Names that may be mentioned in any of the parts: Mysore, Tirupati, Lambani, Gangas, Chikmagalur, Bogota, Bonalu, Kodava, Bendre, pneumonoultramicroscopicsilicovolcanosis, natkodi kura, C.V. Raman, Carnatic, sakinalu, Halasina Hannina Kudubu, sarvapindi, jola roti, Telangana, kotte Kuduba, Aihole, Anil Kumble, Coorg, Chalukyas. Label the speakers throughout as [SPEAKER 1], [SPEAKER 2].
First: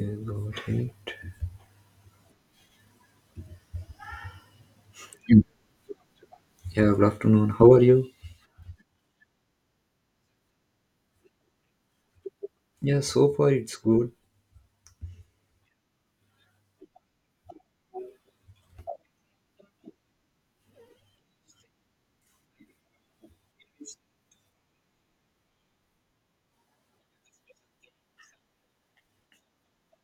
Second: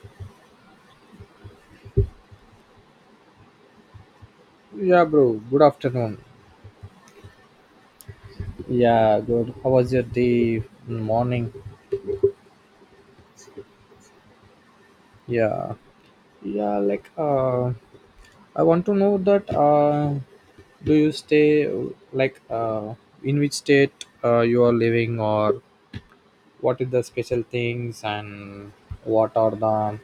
[SPEAKER 1] Okay, got it.
[SPEAKER 2] Yeah, bro.
[SPEAKER 1] Mm.
[SPEAKER 2] Good afternoon.
[SPEAKER 1] Yeah, good afternoon. How are you?
[SPEAKER 2] Yeah, good. How was your day, morning?
[SPEAKER 1] Yeah, so far it's good.
[SPEAKER 2] Yeah, yeah. I want to know that. Do you stay like uh, in which state you are living, or what is the special things, and what are the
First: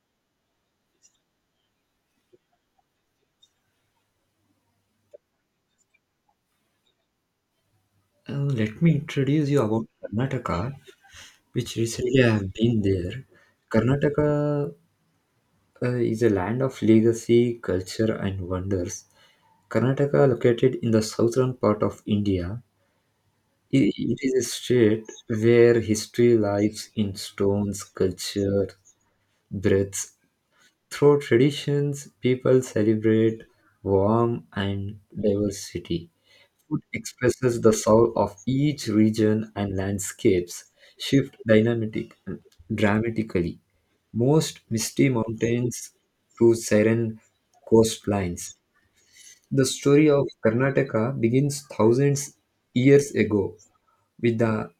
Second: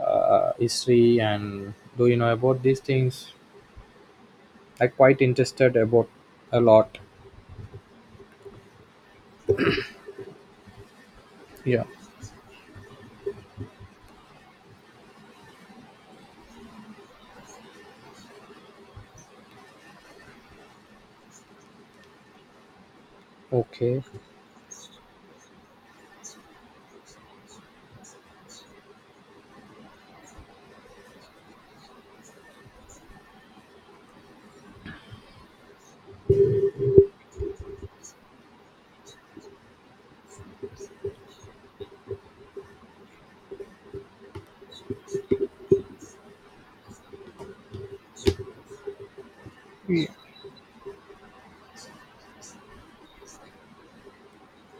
[SPEAKER 2] history, and do you know about these things? I quite interested about a lot.
[SPEAKER 1] Let me introduce you about Karnataka, which
[SPEAKER 2] Yeah.
[SPEAKER 1] recently I have been there. Karnataka is a land of legacy, culture, and wonders. Karnataka, located in the southern part of India,
[SPEAKER 2] Okay.
[SPEAKER 1] it is a state where history lies in stones, culture, breaths. Through traditions, people celebrate warmth and diversity. Food expresses the soul of each region and landscapes shift dynamic dramatically. Most misty mountains to serene coastlines. The story of Karnataka begins thousands years ago with the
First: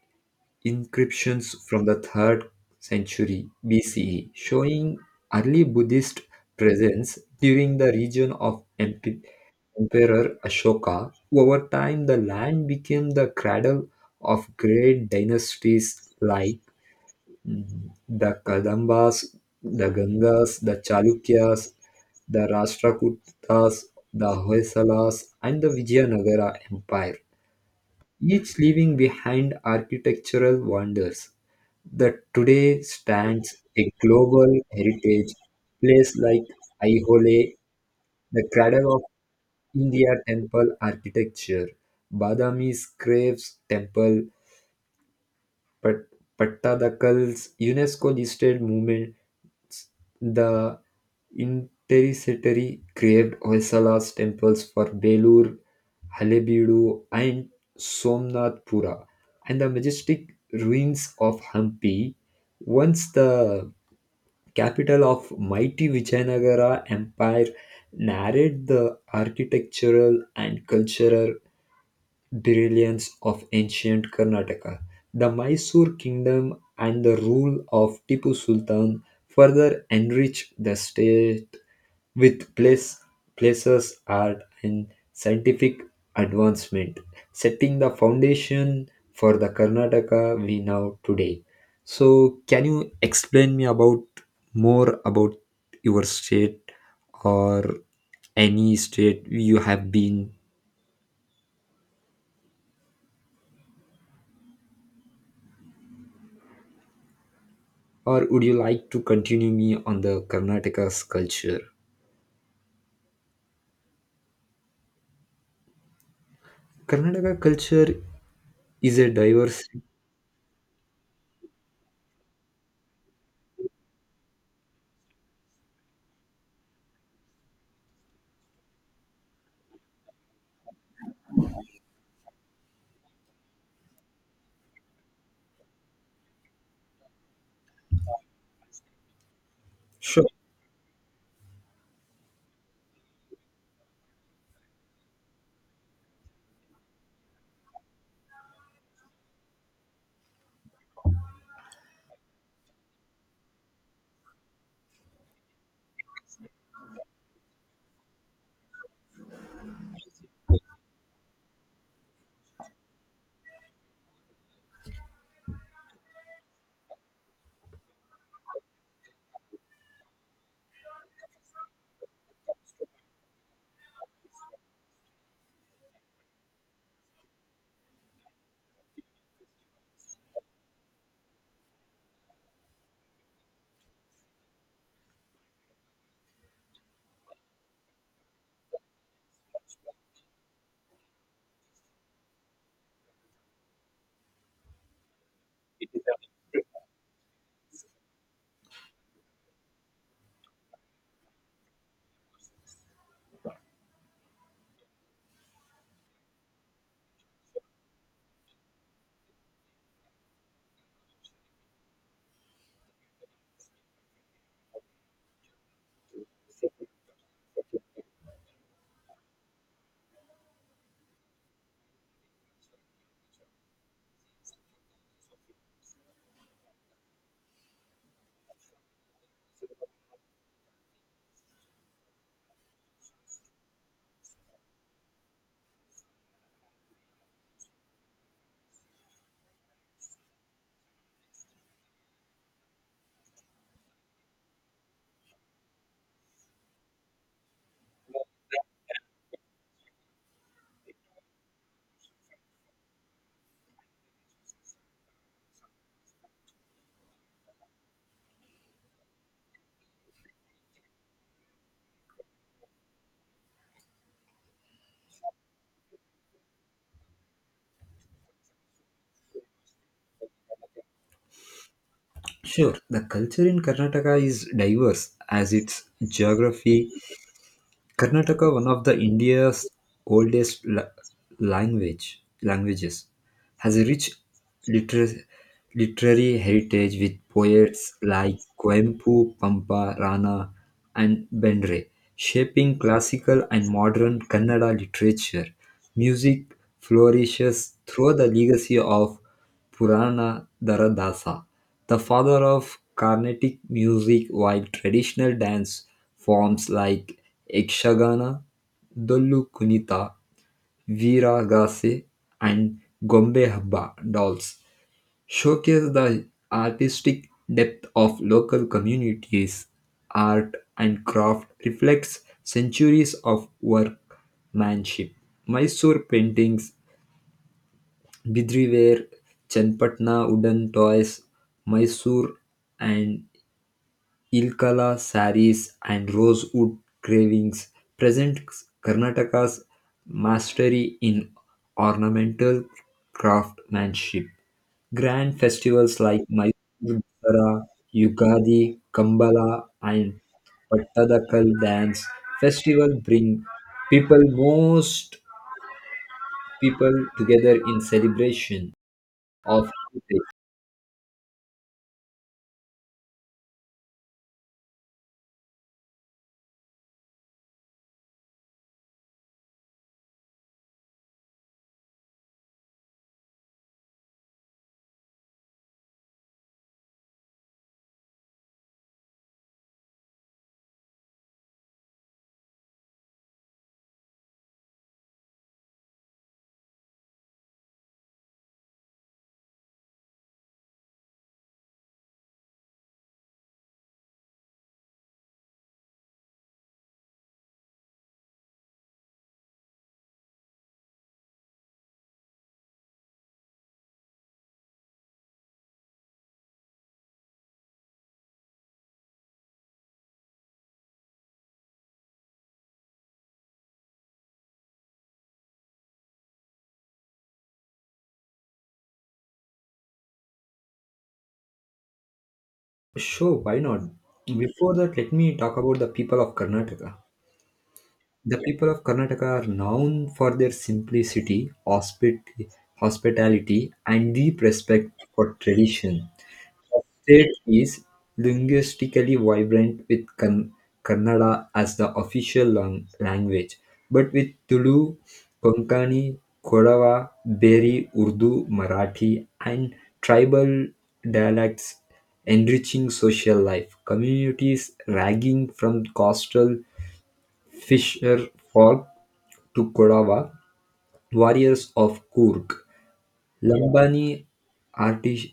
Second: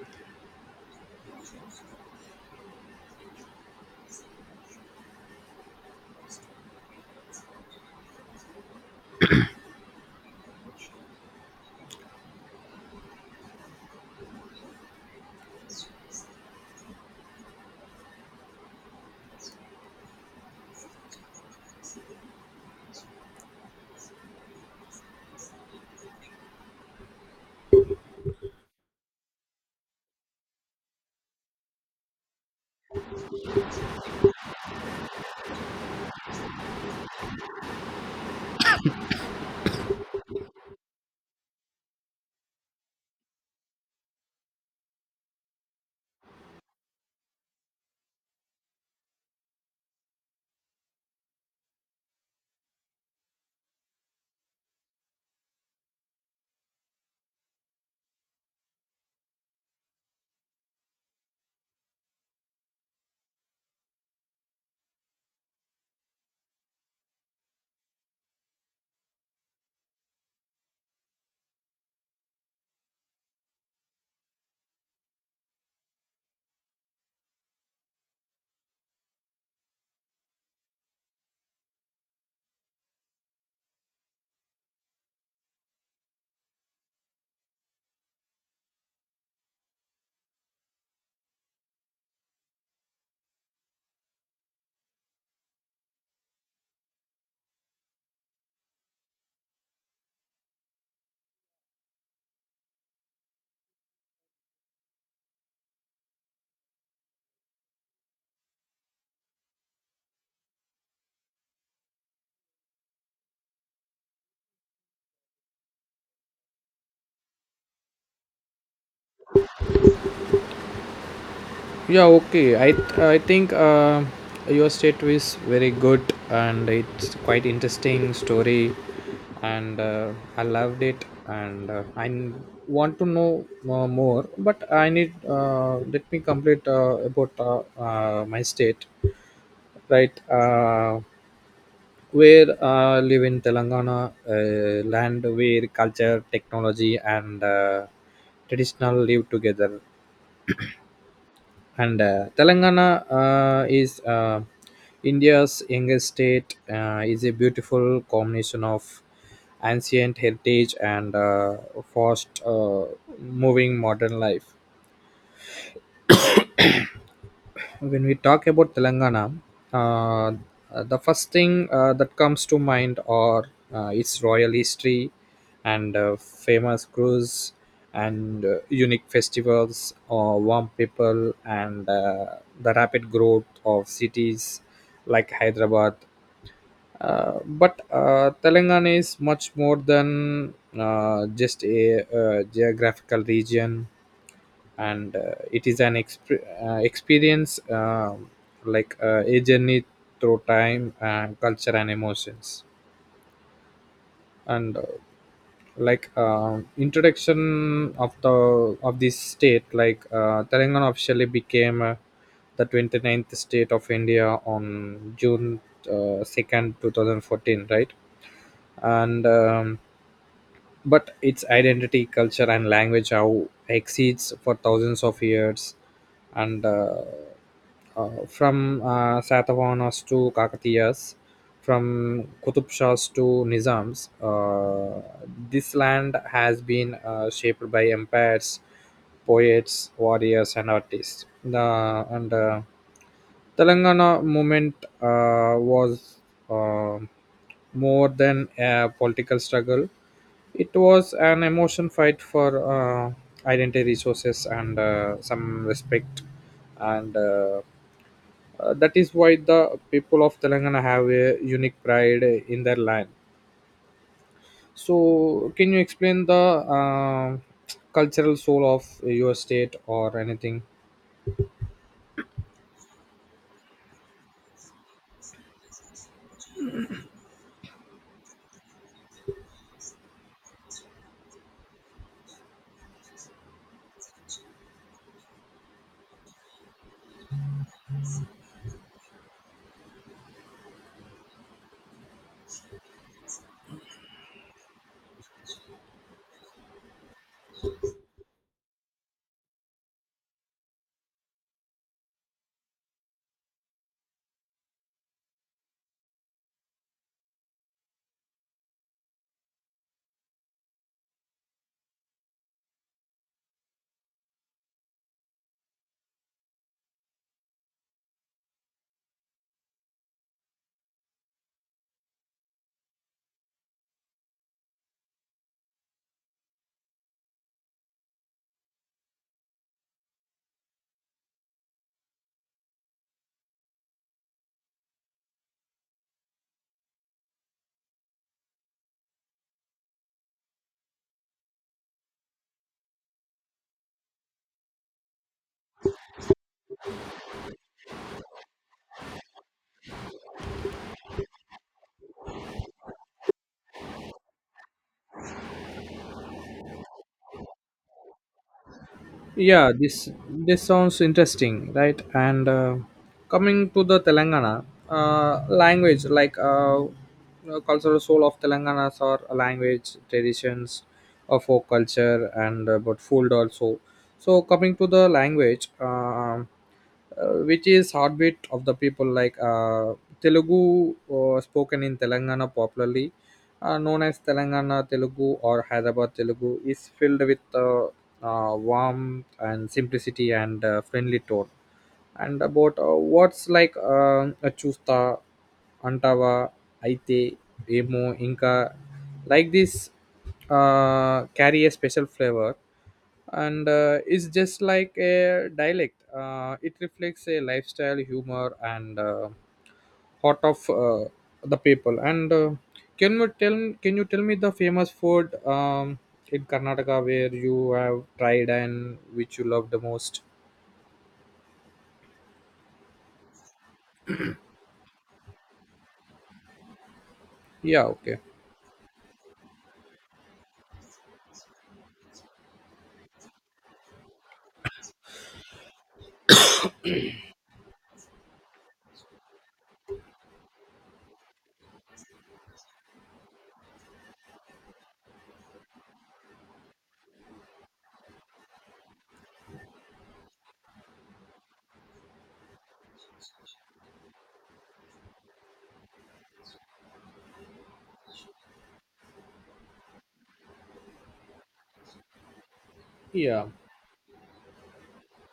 [SPEAKER 1] inscriptions from the 3rd century BCE showing early Buddhist presence during the region of Emperor Ashoka. Over time, the land became the cradle of great dynasties like the Kadambas, the Gangas, the Chalukyas, the Rashtrakutas, the Hoysalas, and the Vijayanagara Empire, each leaving behind architectural wonders that today stands a global heritage place like Aihole, the cradle of India temple architecture, Badami's Graves Temple, Pat- Pattadakal's UNESCO listed the intercity craved Hoysala's temples for Belur, Halebeedu, and Somnathpura, and the majestic ruins of Hampi, once the capital of mighty Vijayanagara Empire, narrate the architectural and cultural brilliance of ancient Karnataka, the Mysore kingdom, and the rule of Tipu Sultan further enrich the state with place, places, art, and scientific advancement, setting the foundation for the Karnataka we know today. So, can you explain me about more about your state, or any state you have been, or would you like to continue me on the Karnataka's culture? Karnataka culture is a diverse.
[SPEAKER 2] Yeah, okay. I think your state is very good and it's quite interesting story, and I loved it. And I want to know more, but I need let me complete about my state, right?
[SPEAKER 1] Sure.
[SPEAKER 2] Where I live in Telangana, land where culture, technology, and traditional live together and telangana is india's youngest state is a beautiful combination of ancient heritage and fast moving modern life when we talk about telangana uh, the first thing that comes to mind are its royal history and famous crews and unique festivals warm people and the rapid growth of cities like hyderabad, but Telangana is much more than just a, geographical region and it is an experience, like a journey through time, culture and emotions, and introduction of the of this state. Telangana officially became the 29th state of india on june 2nd 2014, right? and But its identity, culture, and language how exceeds for thousands of years. And from Satavahanas to Kakatiyas, from Qutub Shahs to Nizams. This land has been shaped by empires, poets, warriors, and artists. The and Telangana movement was uh, more than a political struggle. It was an emotion fight for identity resources and some respect, and that is why the people of Telangana have a unique pride in their land. So, can you explain the cultural soul of your state or anything?
[SPEAKER 1] Sure, the culture in Karnataka is diverse as its geography. Karnataka, one of the India's oldest languages, has a rich liter- literary heritage with poets like Coimbu, Pampa, Rana, and Bendre, shaping classical and modern Kannada literature. Music flourishes through the legacy of Purana Dharadasa, the father of Carnatic music, while traditional dance forms like Ekshagana, Dollu Kunita, Viragase, and Gombe Habba dolls showcase the artistic depth of local communities. Art and craft reflects centuries of workmanship. Mysore paintings, Bidri ware, Chenpatna wooden toys, Mysore and Ilkala saris, and rosewood carvings present Karnataka's mastery in ornamental craftsmanship. Grand festivals like Mysore Dussehra, Yugadi, Kambala, and Pattadakal dance festival bring people most people together in celebration of
[SPEAKER 2] Yeah, this
[SPEAKER 1] heritage.
[SPEAKER 2] this sounds interesting, right? and Coming to the telangana language, like cultural soul of telanganas or language traditions of folk culture, and but food also. So coming to the language, which is heartbeat of the people, like Telugu spoken in Telangana popularly known as Telangana Telugu or Hyderabad Telugu, is filled with warmth and simplicity and friendly tone, and about words like Achusta, Antava, Aite, Emo, inka, like this carry a special flavor, and it's just like a dialect. It reflects a lifestyle humor and heart of the people. And Can you tell me the famous food in karnataka where you have tried and which you love the most?
[SPEAKER 1] Sure, why not? Before that, let me talk about the people of Karnataka.
[SPEAKER 2] Yeah, okay.
[SPEAKER 1] The people of Karnataka are known for their simplicity, hospitality, and deep respect for tradition. State is linguistically vibrant with Kannada as the official language, but with Tulu, Konkani, Kodava, Beri, Urdu, Marathi, and tribal dialects enriching social life. Communities ranging from coastal fisher folk to Kodava, warriors of Kurg.
[SPEAKER 2] Yeah.
[SPEAKER 1] Lambani artis-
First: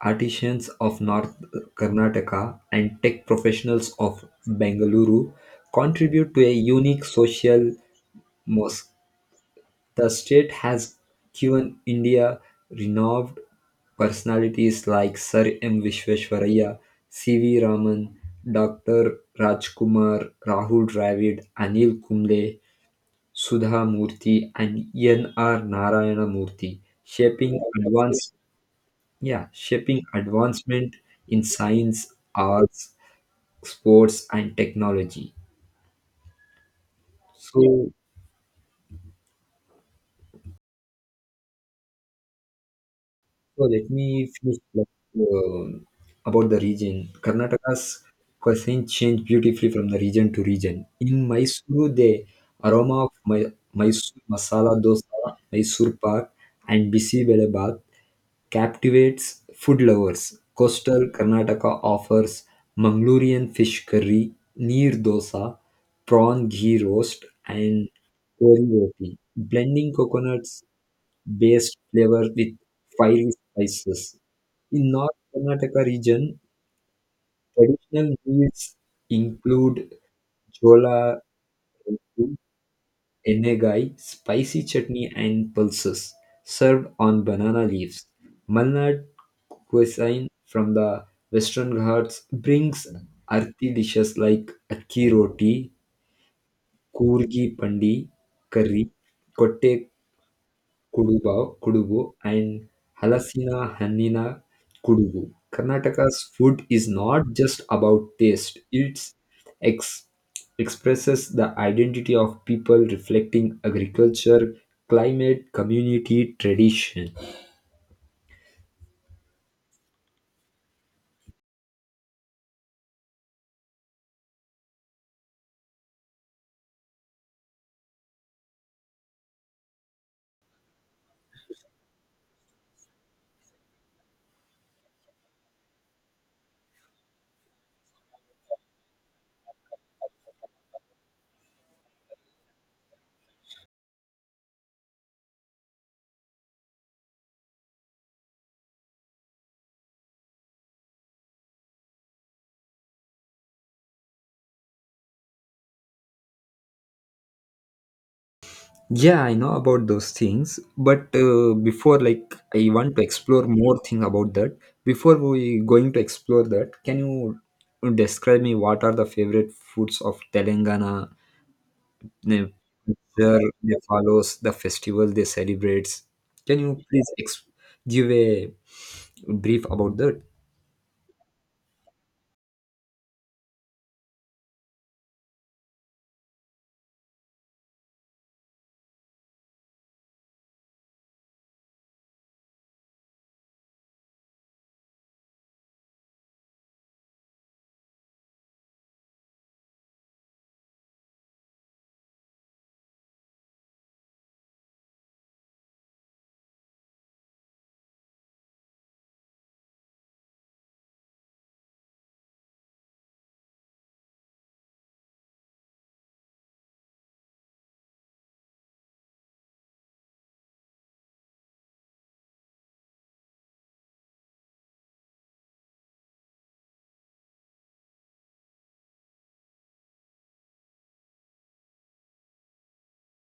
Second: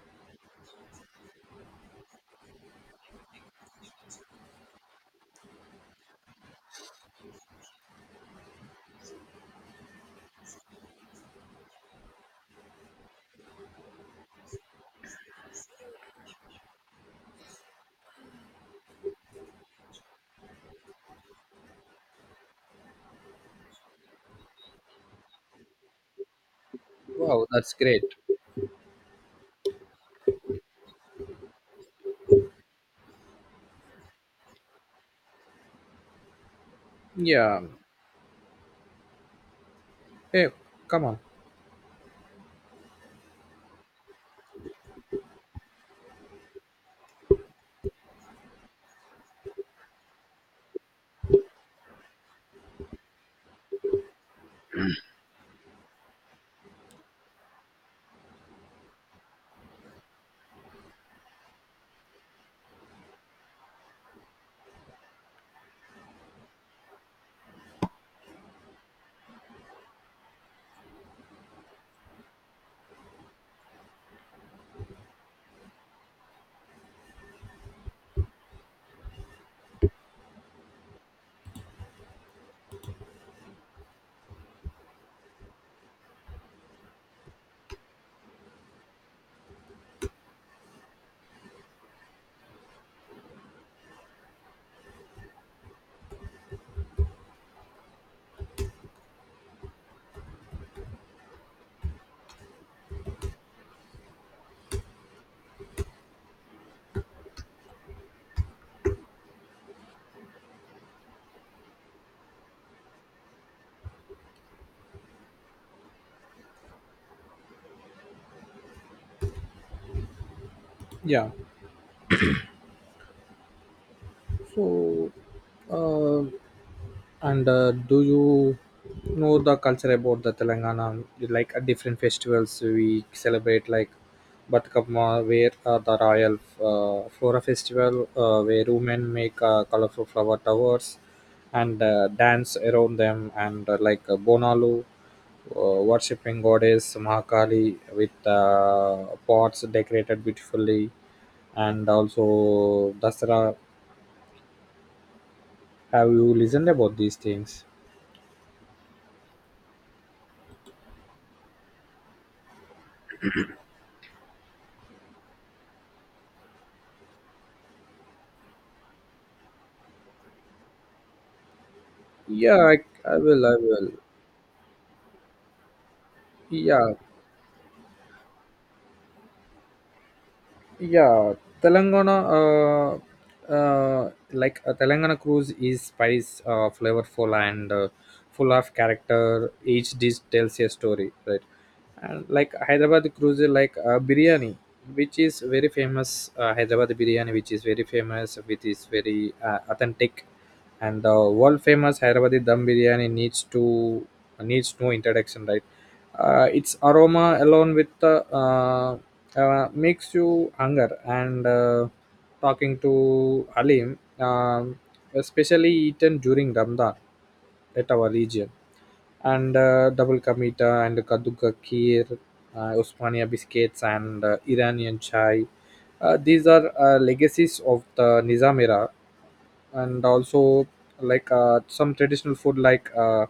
[SPEAKER 1] artisans of North Karnataka and tech professionals of Bengaluru contribute to a unique social mosque. The state has given India renowned personalities like Sir M. Vishweswaraya, C.V. Raman, Dr. Rajkumar, Rahul Dravid, Anil Kumble, Sudha Murthy, and N.R. Narayana Murthy,
[SPEAKER 2] Wow,
[SPEAKER 1] shaping
[SPEAKER 2] that's great.
[SPEAKER 1] advanced, yeah, shaping advancement in science, arts, sports, and technology.
[SPEAKER 2] Yeah,
[SPEAKER 1] So,
[SPEAKER 2] hey, come on.
[SPEAKER 1] so let me finish like, um about the region. Karnataka's cuisine changed beautifully from the region to region. In Mysuru, the aroma of Mysore masala dosa, Mysore pak, and bisi bele bath captivates food lovers. Coastal Karnataka offers Mangalorean fish curry, neer dosa, prawn ghee roast, and kori roti, blending coconuts based flavor with fiery spices. In North Karnataka region, traditional meals include jola roti, Enegai, spicy chutney and pulses served on banana leaves. Malnad cuisine from the Western Ghats brings earthy dishes like akki roti, kurgi pandi, curry, kotte Kuduba, Kudubu, and Halasina Hannina Kudubu. Karnataka's food is not just about taste, it's ex- expresses the identity of people reflecting agriculture, climate, community, tradition.
[SPEAKER 2] Yeah, so uh, And do you know the culture about the Telangana? Like different festivals we celebrate, like Batkapma, where the Royal Flora Festival, where women make colorful flower towers and dance around them, and like Bonalu, uh, worshipping goddess Mahakali with pots decorated beautifully, and also Dasara. Have you listened about these things?
[SPEAKER 1] Yeah, I know about those things, but before, like, I want to explore more thing about that. Before we going to explore that, can you describe me what are the favorite foods of Telangana, the
[SPEAKER 2] Yeah, I, I
[SPEAKER 1] culture
[SPEAKER 2] will. I
[SPEAKER 1] they
[SPEAKER 2] will.
[SPEAKER 1] follows, the festival they celebrates. Can you
[SPEAKER 2] Yeah,
[SPEAKER 1] please give a brief about that?
[SPEAKER 2] yeah. Telangana, Telangana cruise is spice, flavorful and full of character. Each dish tells a story, right? And like Hyderabad cruise, is like biryani, which is very famous. Hyderabad biryani, which is very famous, which is very authentic, and the world famous Hyderabadi dum biryani needs no introduction, right? Its aroma alone with the makes you hunger, and talking to Alim, especially eaten during Ramadan at our region, and double kamita and kaduka kheer, usmania biscuits and iranian chai. These are legacies of the nizam era, and also some traditional food, like uh,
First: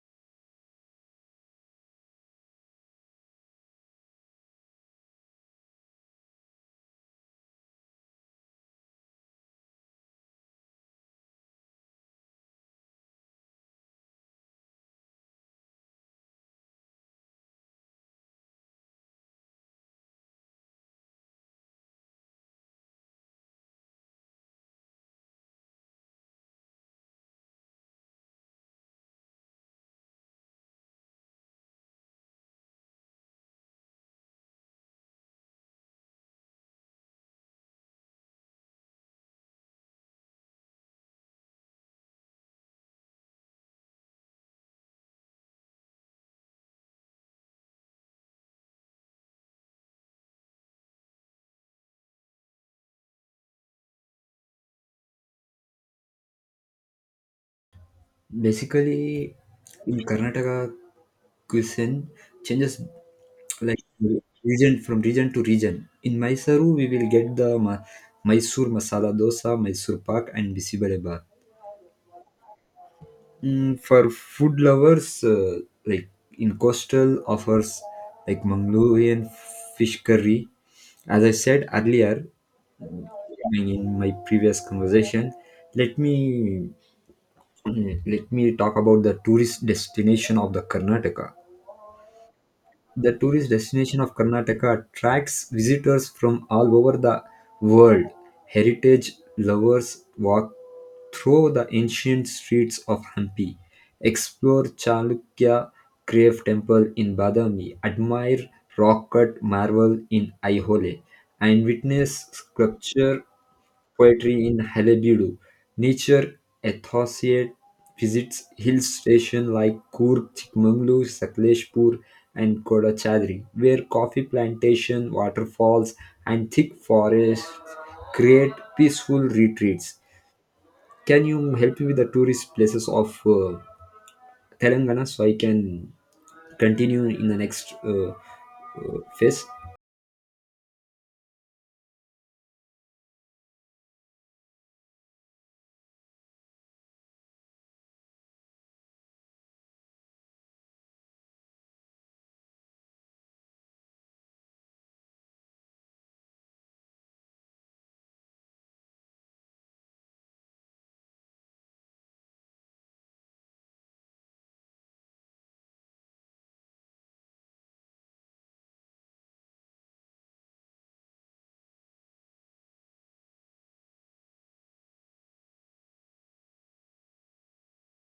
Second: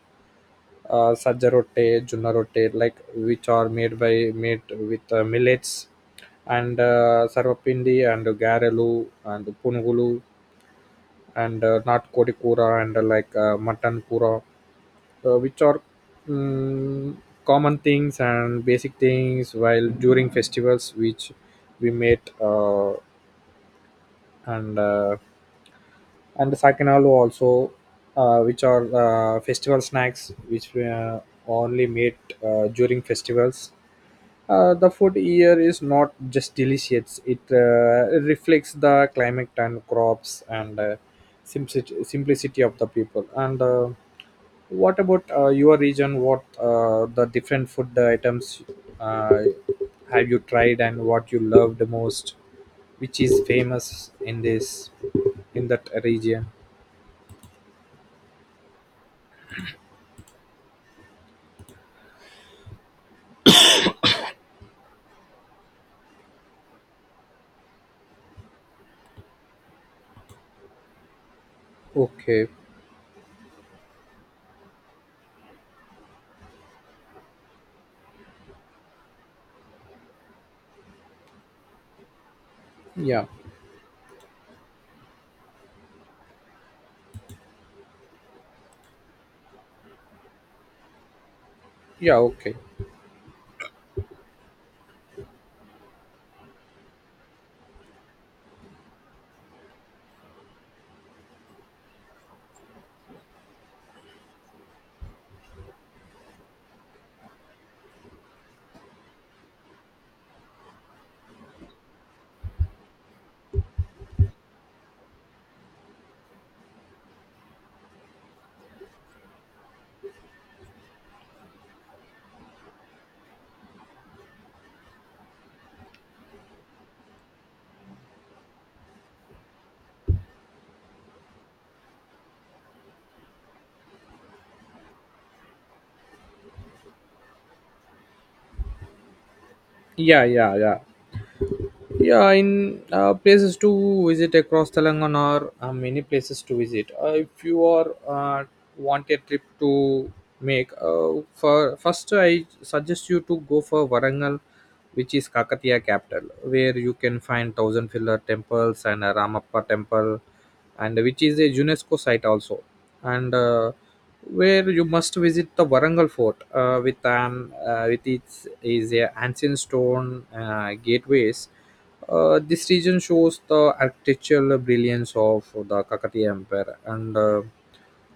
[SPEAKER 2] uh, sajja rote, junna rote, like which are made with millets, and sarvapindi and garelu and pungulu and natkodi kura, and like mutton kura, which are mm, common things and basic things while during festivals which we made, and uh, and the sakinalu also, which are festival snacks which were only made during festivals. The food here is not just delicious, it reflects the climate and crops and simplicity of the people. And What about your region, what the different food items uh, have you tried and what you loved most which is famous in this in that region?
[SPEAKER 1] Basically, in Karnataka, cuisine changes like region from region to region. In Mysuru, we will get the Mysore masala dosa, Mysore pak, and bisibale.
[SPEAKER 2] Okay.
[SPEAKER 1] For food lovers, like in coastal offers like Mongolian fish curry. As I said earlier,
[SPEAKER 2] Yeah.
[SPEAKER 1] I mean, in my previous conversation, let me let me talk about the tourist destination of the Karnataka.
[SPEAKER 2] Yeah. Okay.
[SPEAKER 1] The tourist destination of Karnataka attracts visitors from all over the world. Heritage lovers walk through the ancient streets of Hampi, explore Chalukya Crave Temple in Badami, admire rock cut marble in Aihole, and witness sculpture poetry in Halebedu. Nature enthusiast visits hill stations like Coorg, Chikmagalur, Sakleshpur, and Kodachadri, where coffee plantation, waterfalls, and thick forests create peaceful retreats. Can you help me with the tourist places of Telangana, so I can continue in the next phase?
[SPEAKER 2] Yeah. Yeah. Yeah. Yeah, in places to visit across Telangana or many places to visit. If you are want a trip to make, for first I suggest you to go for Varangal, which is Kakatiya capital, where you can find thousand pillar temples and a Ramappa temple, and which is a UNESCO site also, and where you must visit the Varangal fort with its is a ancient stone gateways. This region shows the architectural brilliance of the Kakatiya Empire. And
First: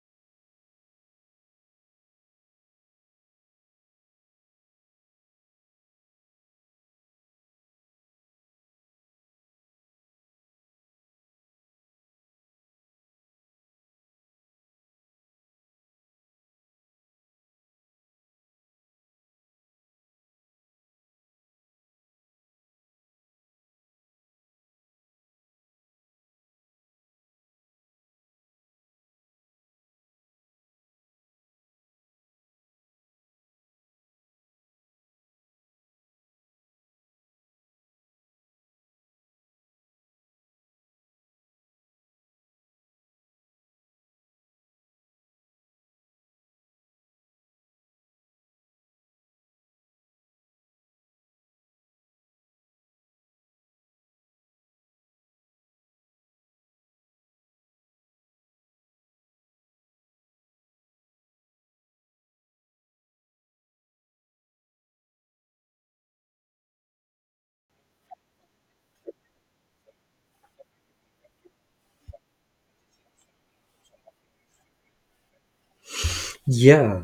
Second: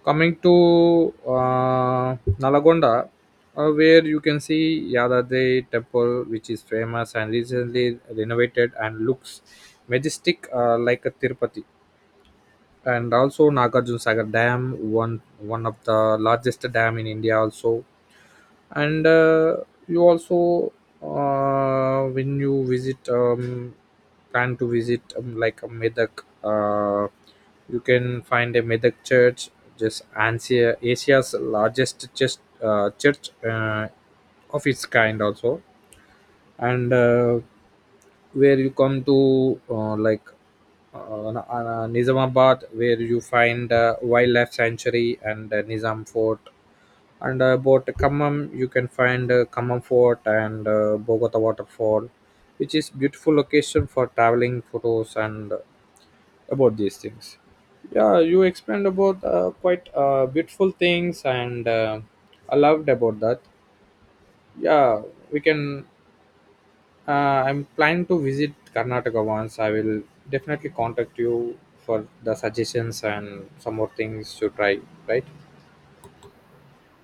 [SPEAKER 2] coming to Nalagonda, where you can see Yadadri temple, which is famous and recently renovated and looks majestic, like a Tirupati. And also Nagarjun Sagar Dam, one of the largest dam in India, also, and you also when you visit, plan to visit, like a medak, uh, you can find a medak church, just asia's largest church, uh, church uh, of its kind also, and where you come to, like Nizamabad, where you find wildlife sanctuary and Nizam Fort, and about Khammam you can find Khammam Fort and Bogota waterfall, which is beautiful location for traveling photos, and about these things. Yeah, you explained about quite beautiful things, and I loved about that. Yeah, we can, uh, I'm planning to visit Karnataka once. I will definitely contact you for the suggestions and some more things to try, right?
[SPEAKER 1] Yeah,